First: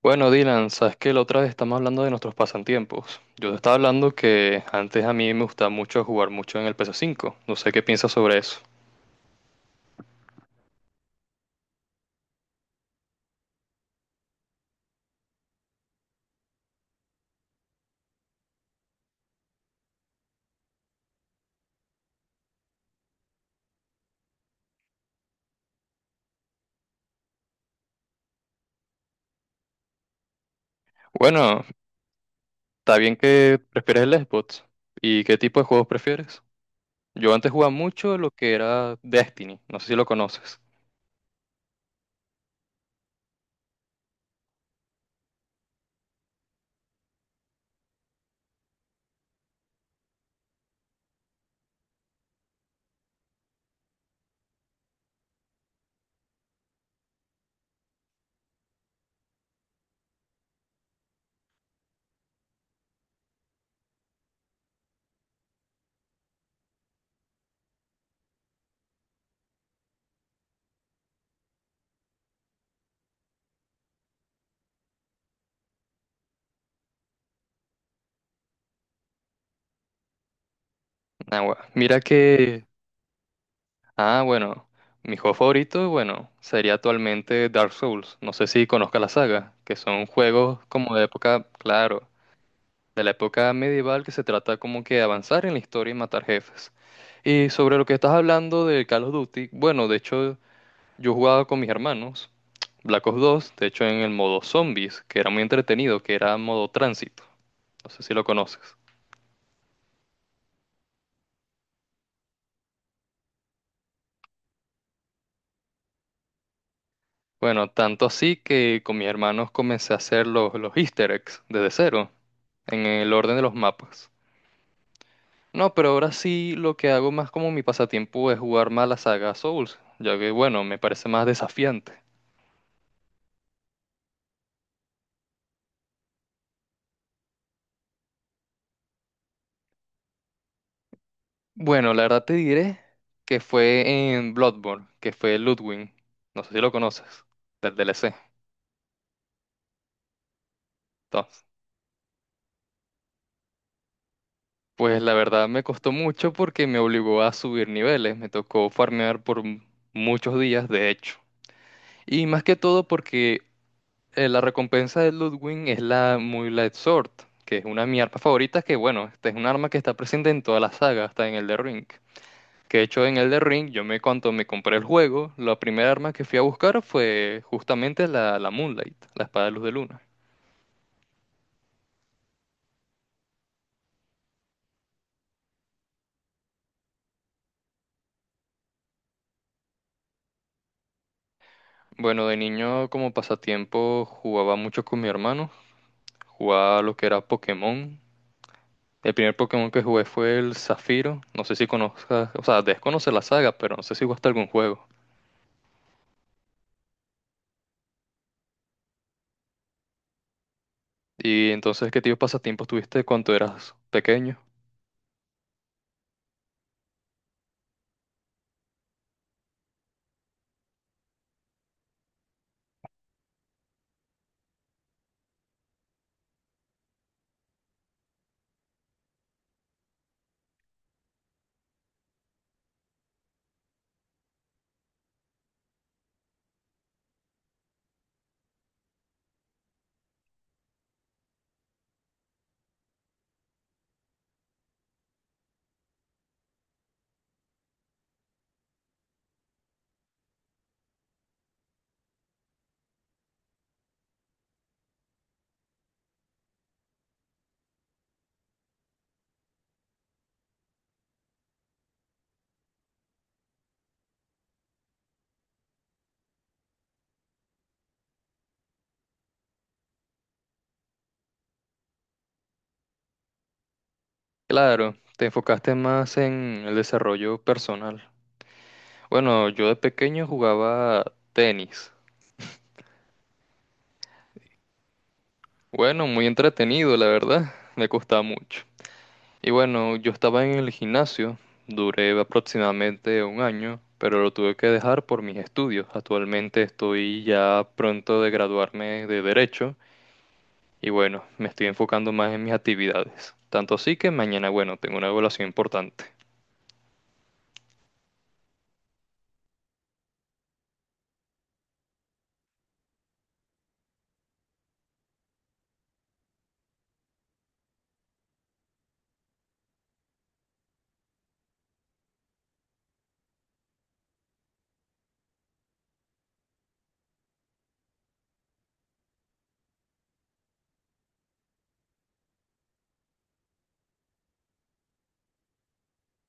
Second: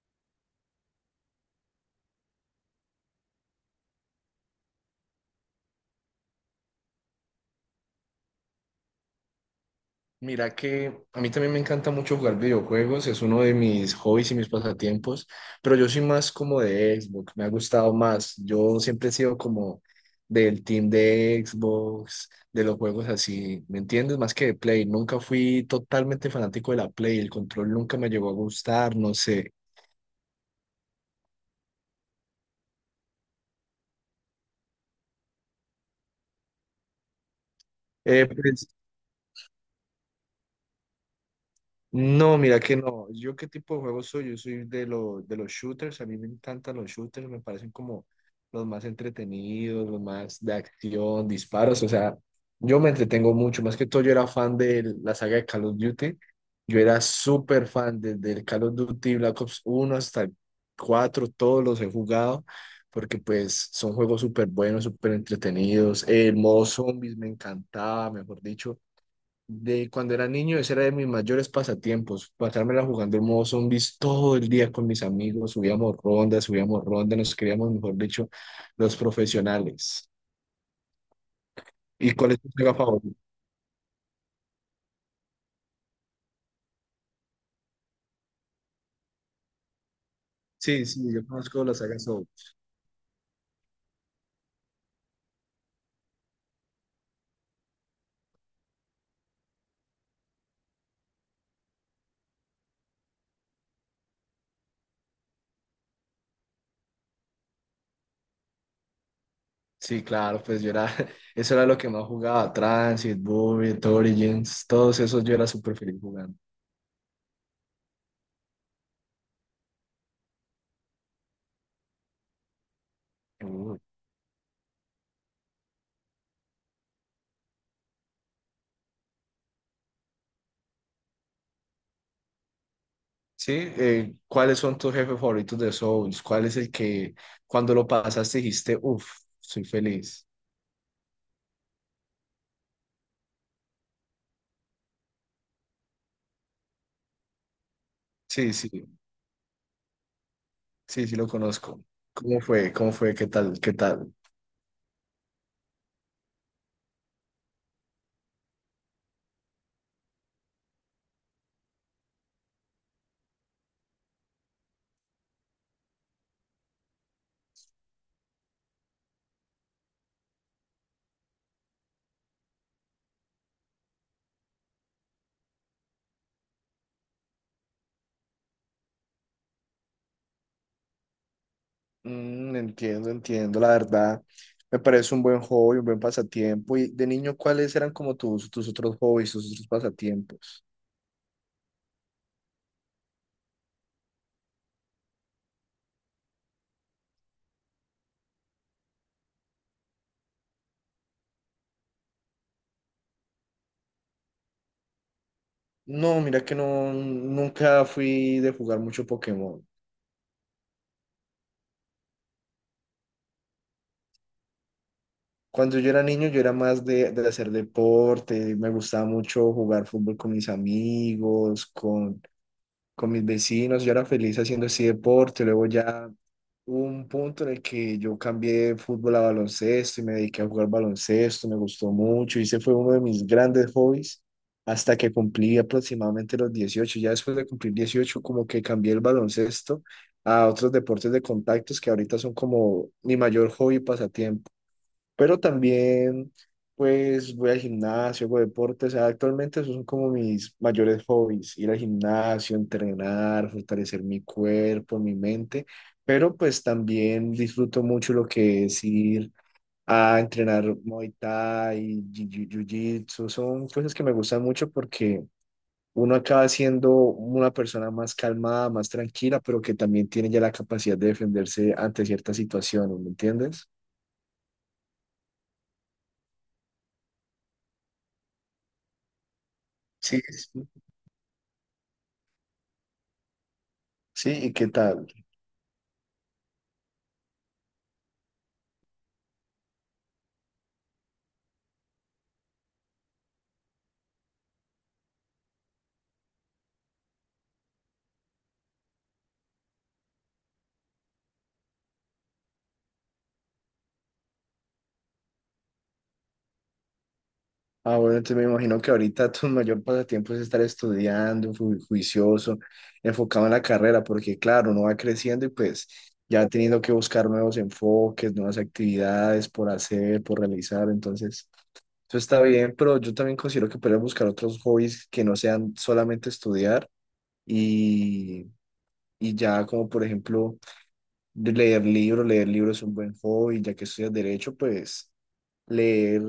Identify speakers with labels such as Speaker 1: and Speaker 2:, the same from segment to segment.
Speaker 1: Bueno, Dylan, sabes que la otra vez estamos hablando de nuestros pasatiempos. Yo te estaba hablando que antes a mí me gustaba mucho jugar mucho en el PS5. No sé qué piensas sobre eso.
Speaker 2: Mira que a mí también me encanta mucho jugar videojuegos, es uno de mis hobbies y mis pasatiempos, pero yo soy más como de Xbox, me ha gustado más. Yo siempre he sido como del team de Xbox, de los juegos así, ¿me entiendes? Más que de Play, nunca fui totalmente fanático de la Play, el control nunca me llegó a gustar, no sé.
Speaker 1: Bueno, está bien que prefieres el Xbox. ¿Y qué tipo de juegos prefieres? Yo antes jugaba mucho
Speaker 2: Eh,
Speaker 1: lo que
Speaker 2: pues,
Speaker 1: era Destiny. No sé si lo conoces.
Speaker 2: No, mira que no. ¿Yo qué tipo de juegos soy? Yo soy de, de los shooters. A mí me encantan los shooters. Me parecen como los más entretenidos, los más de acción, disparos. O sea, yo me entretengo mucho. Más que todo, yo era fan de la saga de Call of Duty. Yo era súper fan desde el Call of Duty Black Ops uno hasta el 4. Todos los he jugado porque pues son juegos súper buenos, súper entretenidos. El modo zombies me encantaba, mejor dicho. De cuando era niño, ese era de mis mayores pasatiempos, pasármela jugando el modo zombies todo el día con mis amigos, subíamos rondas, nos creíamos, mejor dicho, los profesionales.
Speaker 1: Mira
Speaker 2: ¿Y cuál es tu
Speaker 1: que...
Speaker 2: saga favorita?
Speaker 1: Ah, bueno. Mi juego favorito, bueno, sería actualmente Dark Souls. No sé si conozcas la saga, que son juegos
Speaker 2: Sí,
Speaker 1: como de
Speaker 2: sí, yo
Speaker 1: época,
Speaker 2: conozco la saga
Speaker 1: claro.
Speaker 2: Souls.
Speaker 1: De la época medieval que se trata como que de avanzar en la historia y matar jefes. Y sobre lo que estás hablando de Call of Duty, bueno, de hecho yo jugaba con mis hermanos Black Ops 2, de hecho en el modo zombies, que era muy entretenido, que era modo tránsito. No sé si lo conoces.
Speaker 2: Sí, claro, pues yo era, eso era lo que más jugaba, Transit, Bullet, Origins, todos esos yo era súper feliz jugando.
Speaker 1: Bueno, tanto así que con mis hermanos comencé a hacer los easter eggs desde cero, en el orden de los
Speaker 2: Uy.
Speaker 1: mapas. No, pero ahora sí lo que hago más como mi pasatiempo es jugar más la saga Souls, ya que bueno, me parece más desafiante.
Speaker 2: Sí, ¿cuáles son tus jefes favoritos de Souls? ¿Cuál es el que cuando lo pasaste dijiste, uff, soy feliz?
Speaker 1: Bueno, la verdad te diré que fue en Bloodborne, que fue Ludwig. No sé si lo conoces, del DLC.
Speaker 2: Sí, sí. Sí, sí lo
Speaker 1: Entonces,
Speaker 2: conozco. ¿Cómo fue? ¿Cómo fue? ¿Qué tal? ¿Qué tal?
Speaker 1: pues la verdad me costó mucho porque me obligó a subir niveles. Me tocó farmear muchos días, de hecho. Y más que todo porque la recompensa de Ludwig es la Muy Light Sword, que es una de mis armas favoritas, que bueno, esta es un arma que está presente en toda la saga, hasta en el de Ring. Que de hecho en Elden Ring, yo me cuando me compré el juego, la primera arma que fui a buscar fue justamente la Moonlight, la espada de luz de luna.
Speaker 2: Mm, entiendo, entiendo, la verdad. Me parece un buen hobby, un buen pasatiempo. Y de niño, ¿cuáles eran como tus, tus otros hobbies, tus otros pasatiempos?
Speaker 1: Bueno, de niño como pasatiempo jugaba mucho con mi hermano, jugaba lo que era Pokémon. El primer Pokémon que jugué fue el Zafiro, no sé si conozcas, o sea, debes conocer la saga, pero no sé si jugaste algún juego.
Speaker 2: No, mira que no, nunca fui de jugar mucho Pokémon.
Speaker 1: Y entonces, ¿qué tipo de pasatiempos tuviste cuando eras pequeño?
Speaker 2: Cuando yo era niño, yo era más de hacer deporte, me gustaba mucho jugar fútbol con mis amigos, con mis vecinos, yo era feliz haciendo así deporte, luego ya hubo un punto en el que yo cambié de fútbol a baloncesto y me dediqué a jugar baloncesto, me gustó mucho y ese fue uno de mis grandes hobbies hasta que cumplí aproximadamente los 18. Ya después de cumplir 18 como que cambié el baloncesto a otros deportes de contactos que ahorita son como mi mayor hobby y pasatiempo, pero también pues voy al gimnasio, hago deporte, o sea, actualmente esos son como mis mayores hobbies, ir al gimnasio, entrenar, fortalecer mi cuerpo, mi mente, pero pues también disfruto mucho lo que es ir a entrenar Muay Thai, Jiu-Jitsu, son cosas que me gustan mucho porque uno acaba siendo una persona más calmada, más tranquila, pero que también tiene ya la capacidad de defenderse ante ciertas situaciones, ¿me entiendes?
Speaker 1: Claro, te enfocaste más en el desarrollo personal. Bueno, yo de
Speaker 2: Sí,
Speaker 1: pequeño
Speaker 2: sí.
Speaker 1: jugaba tenis.
Speaker 2: Sí, ¿y qué tal?
Speaker 1: Bueno, muy entretenido, la verdad. Me costaba mucho. Y bueno, yo estaba en el gimnasio, duré aproximadamente un año, pero lo tuve que dejar por mis estudios. Actualmente estoy ya pronto de graduarme de Derecho y bueno, me estoy enfocando más en mis actividades. Tanto así que mañana, bueno, tengo una evaluación importante.
Speaker 2: Ah, bueno, entonces me imagino que ahorita tu mayor pasatiempo es estar estudiando, juicioso, enfocado en la carrera, porque claro, uno va creciendo y pues ya teniendo que buscar nuevos enfoques, nuevas actividades por hacer, por realizar, entonces eso está bien, pero yo también considero que puedes buscar otros hobbies que no sean solamente estudiar y, y ya como por ejemplo de leer libros es un buen hobby, ya que estudias derecho, pues... Leer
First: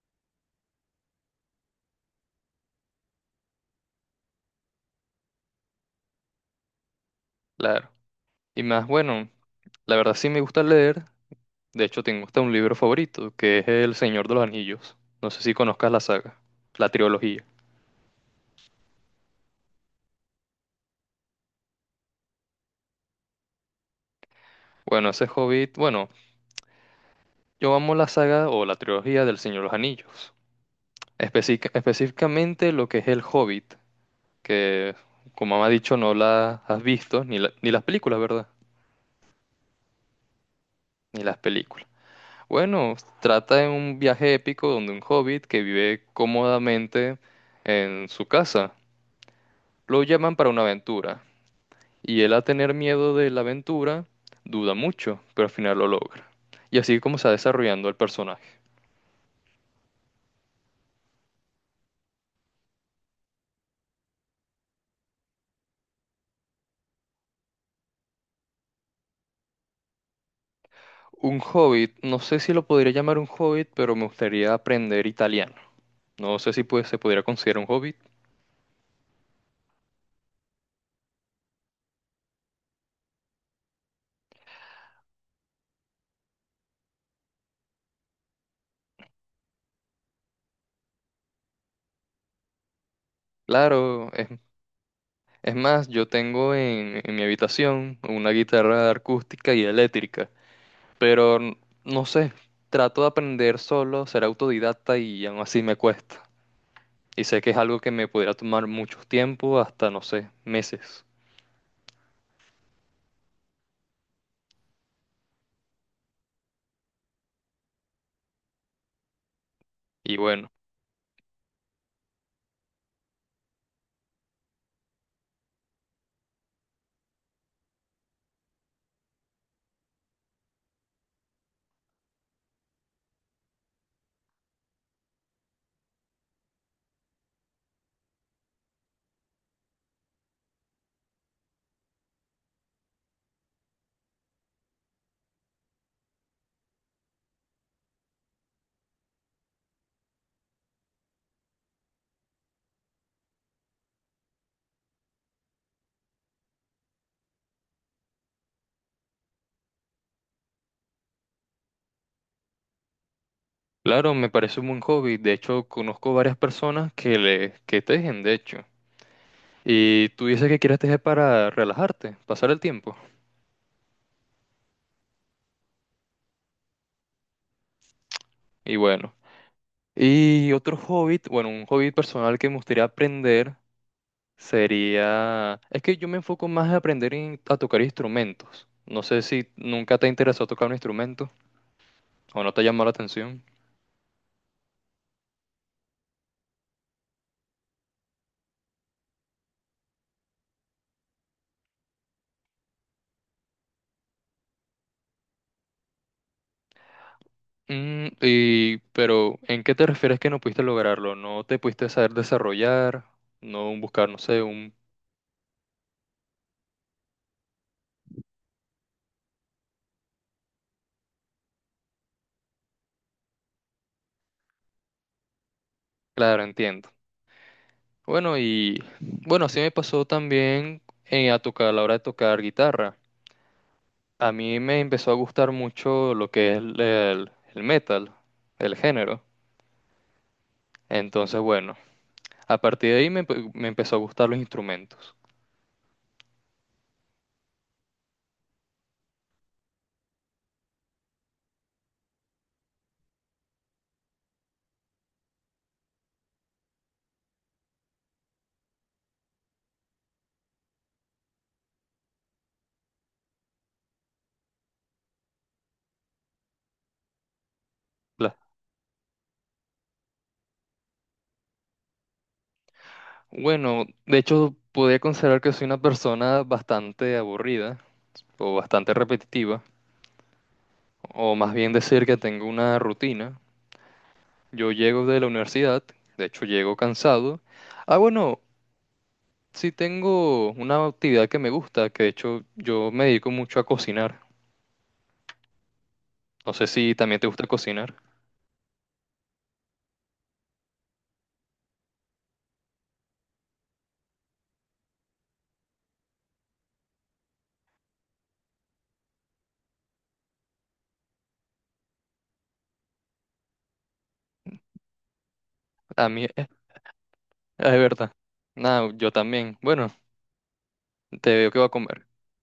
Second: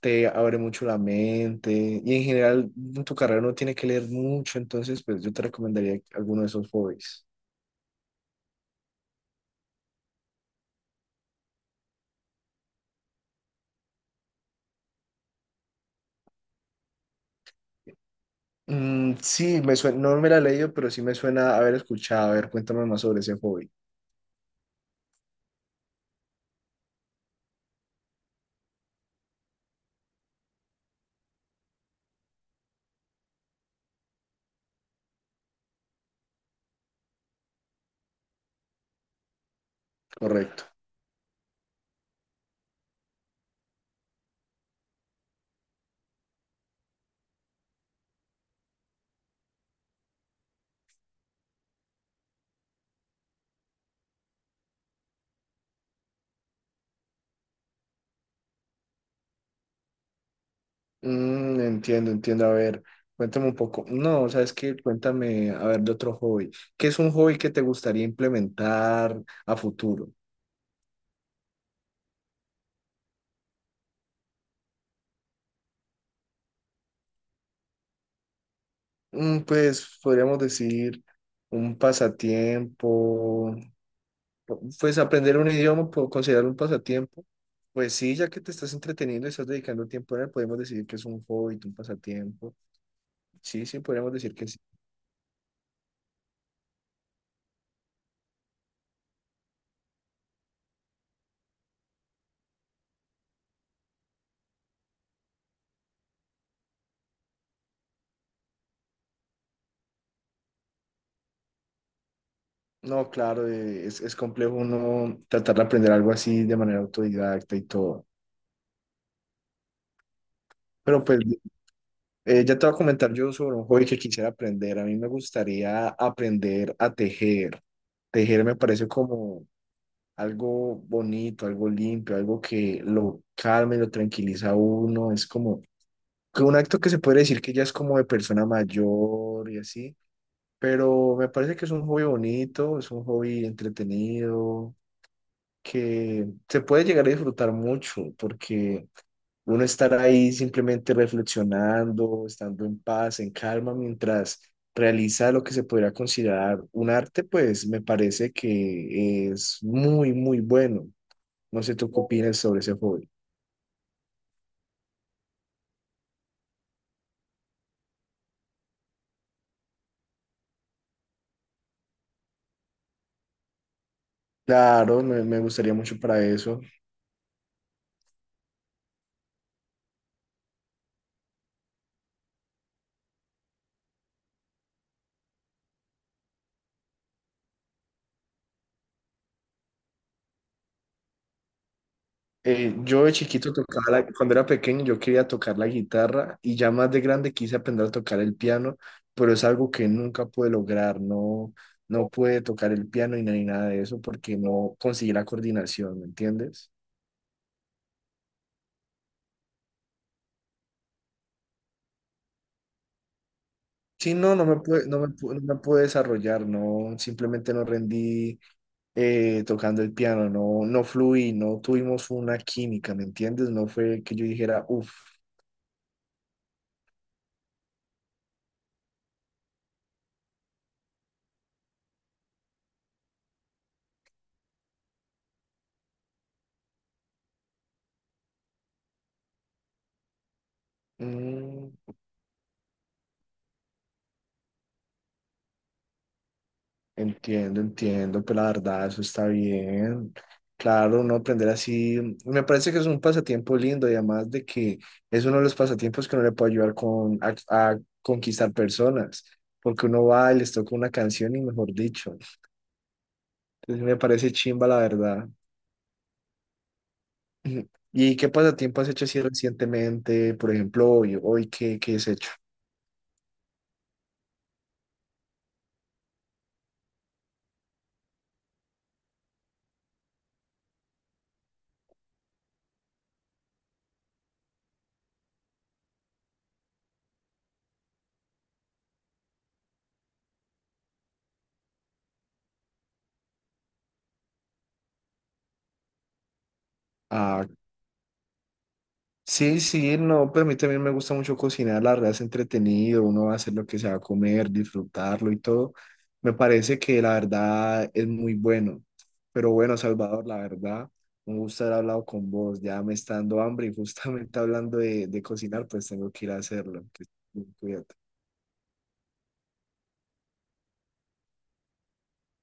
Speaker 2: te abre mucho la mente y en general en tu carrera no tiene que leer mucho, entonces pues yo te recomendaría alguno de esos hobbies.
Speaker 1: Claro. Y más, bueno, la verdad sí me gusta leer. De hecho, tengo hasta un libro favorito, que es El Señor de los Anillos. No sé si conozcas la saga, la trilogía.
Speaker 2: Mm, sí, me suena, no me la he leído, pero sí me suena haber escuchado. A ver, cuéntame más sobre ese hobby.
Speaker 1: Bueno, ese Hobbit, bueno, yo amo la saga o la trilogía del Señor de los Anillos. Específicamente lo que es el Hobbit, que como me ha dicho no la has visto, ni las películas, ¿verdad?
Speaker 2: Correcto.
Speaker 1: Ni las películas. Bueno, trata de un viaje épico donde un hobbit que vive cómodamente en su casa, lo llaman para una aventura, y él a tener miedo de la aventura duda mucho, pero al final lo logra. Y así como se va desarrollando el personaje.
Speaker 2: Mm, entiendo, entiendo. A ver, cuéntame un poco. No, ¿sabes qué? Cuéntame, a ver, de otro hobby. ¿Qué es un hobby que te gustaría implementar a futuro?
Speaker 1: Un hobbit, no sé si lo podría llamar un hobbit, pero me gustaría aprender italiano. No sé si pues, se podría considerar un hobbit.
Speaker 2: Mm, pues podríamos decir un pasatiempo. Pues aprender un idioma, puedo considerarlo un pasatiempo. Pues sí, ya que te estás entreteniendo y estás dedicando tiempo a él, podemos decir que es un hobby, un pasatiempo. Sí, sí,
Speaker 1: Claro,
Speaker 2: podríamos decir que sí.
Speaker 1: es más, yo tengo en mi habitación una guitarra acústica y eléctrica, pero no sé, trato de aprender solo, ser autodidacta y aún así me cuesta. Y sé que es algo que me podría tomar mucho tiempo, hasta no sé, meses.
Speaker 2: No, claro, es complejo uno tratar de aprender algo así de manera autodidacta y todo.
Speaker 1: Y bueno,
Speaker 2: Pero pues ya te voy a comentar yo sobre un hobby que quisiera aprender. A mí me gustaría aprender a tejer. Tejer me parece como algo bonito, algo limpio, algo que lo calma y lo tranquiliza a uno. Es como que un acto que se puede decir que ya es como de persona mayor y así, pero me parece que es un hobby bonito, es un hobby entretenido, que se puede llegar a disfrutar mucho, porque uno estar ahí simplemente reflexionando, estando en paz, en calma, mientras realiza lo que se podría considerar un arte, pues me parece que es muy, muy bueno. No sé tú qué opinas sobre ese hobby.
Speaker 1: claro, me parece un buen hobby. De hecho, conozco varias personas que tejen, de hecho. Y tú dices que quieres tejer para relajarte, pasar el tiempo.
Speaker 2: Claro, me gustaría mucho para eso.
Speaker 1: Y bueno. Y otro hobby, bueno, un hobby personal que me gustaría aprender sería... Es que yo me enfoco más a a tocar instrumentos. No sé si nunca te interesó tocar un instrumento o no te ha llamado la
Speaker 2: Yo de
Speaker 1: atención.
Speaker 2: chiquito tocaba, cuando era pequeño yo quería tocar la guitarra y ya más de grande quise aprender a tocar el piano, pero es algo que nunca pude lograr, no, no pude tocar el piano y ni nada de eso porque no conseguí la coordinación, ¿me entiendes?
Speaker 1: Mm, y... Pero, ¿en qué te refieres que no pudiste lograrlo? ¿No te pudiste saber desarrollar? ¿No buscar,
Speaker 2: Sí,
Speaker 1: no
Speaker 2: no,
Speaker 1: sé, un...
Speaker 2: no me pude desarrollar, no, simplemente no rendí tocando el piano, no, no fluí, no tuvimos una química, ¿me entiendes? No fue que yo dijera, uff.
Speaker 1: Claro, entiendo. Bueno, y bueno, así me pasó también a tocar, a la hora de tocar guitarra. A mí me empezó a gustar mucho lo que es el metal, el género. Entonces, bueno, a partir de ahí me empezó a gustar los instrumentos.
Speaker 2: Entiendo, entiendo, pues la verdad, eso está bien. Claro, uno aprender así, me parece que es un pasatiempo lindo y además de que es uno de los pasatiempos que uno le puede ayudar con, a conquistar personas, porque uno va y les toca una canción y mejor dicho. Entonces me parece chimba, la verdad. Ujú. ¿Y qué
Speaker 1: La-
Speaker 2: pasatiempo has hecho así recientemente? Por ejemplo, hoy, hoy ¿qué, qué has hecho?
Speaker 1: Bueno, de hecho, podría considerar que soy una persona bastante aburrida o bastante repetitiva, o más bien decir que tengo una rutina. Yo llego de la universidad, de hecho llego cansado. Ah, bueno, sí tengo una actividad que me gusta, que de hecho yo me dedico mucho a cocinar. No sé si también te
Speaker 2: Ah.
Speaker 1: gusta cocinar.
Speaker 2: Sí, sí, no, pero a mí también me gusta mucho cocinar, la verdad es entretenido, uno va a hacer lo que se va a comer, disfrutarlo y todo. Me parece que la verdad es muy bueno. Pero bueno, Salvador, la verdad, un gusto haber hablado con vos, ya me está dando hambre y justamente hablando de cocinar, pues
Speaker 1: A
Speaker 2: tengo
Speaker 1: mí,
Speaker 2: que ir a hacerlo. Que-
Speaker 1: es
Speaker 2: Cuídate.
Speaker 1: verdad. Nada, yo también. Bueno, te veo que voy a comer.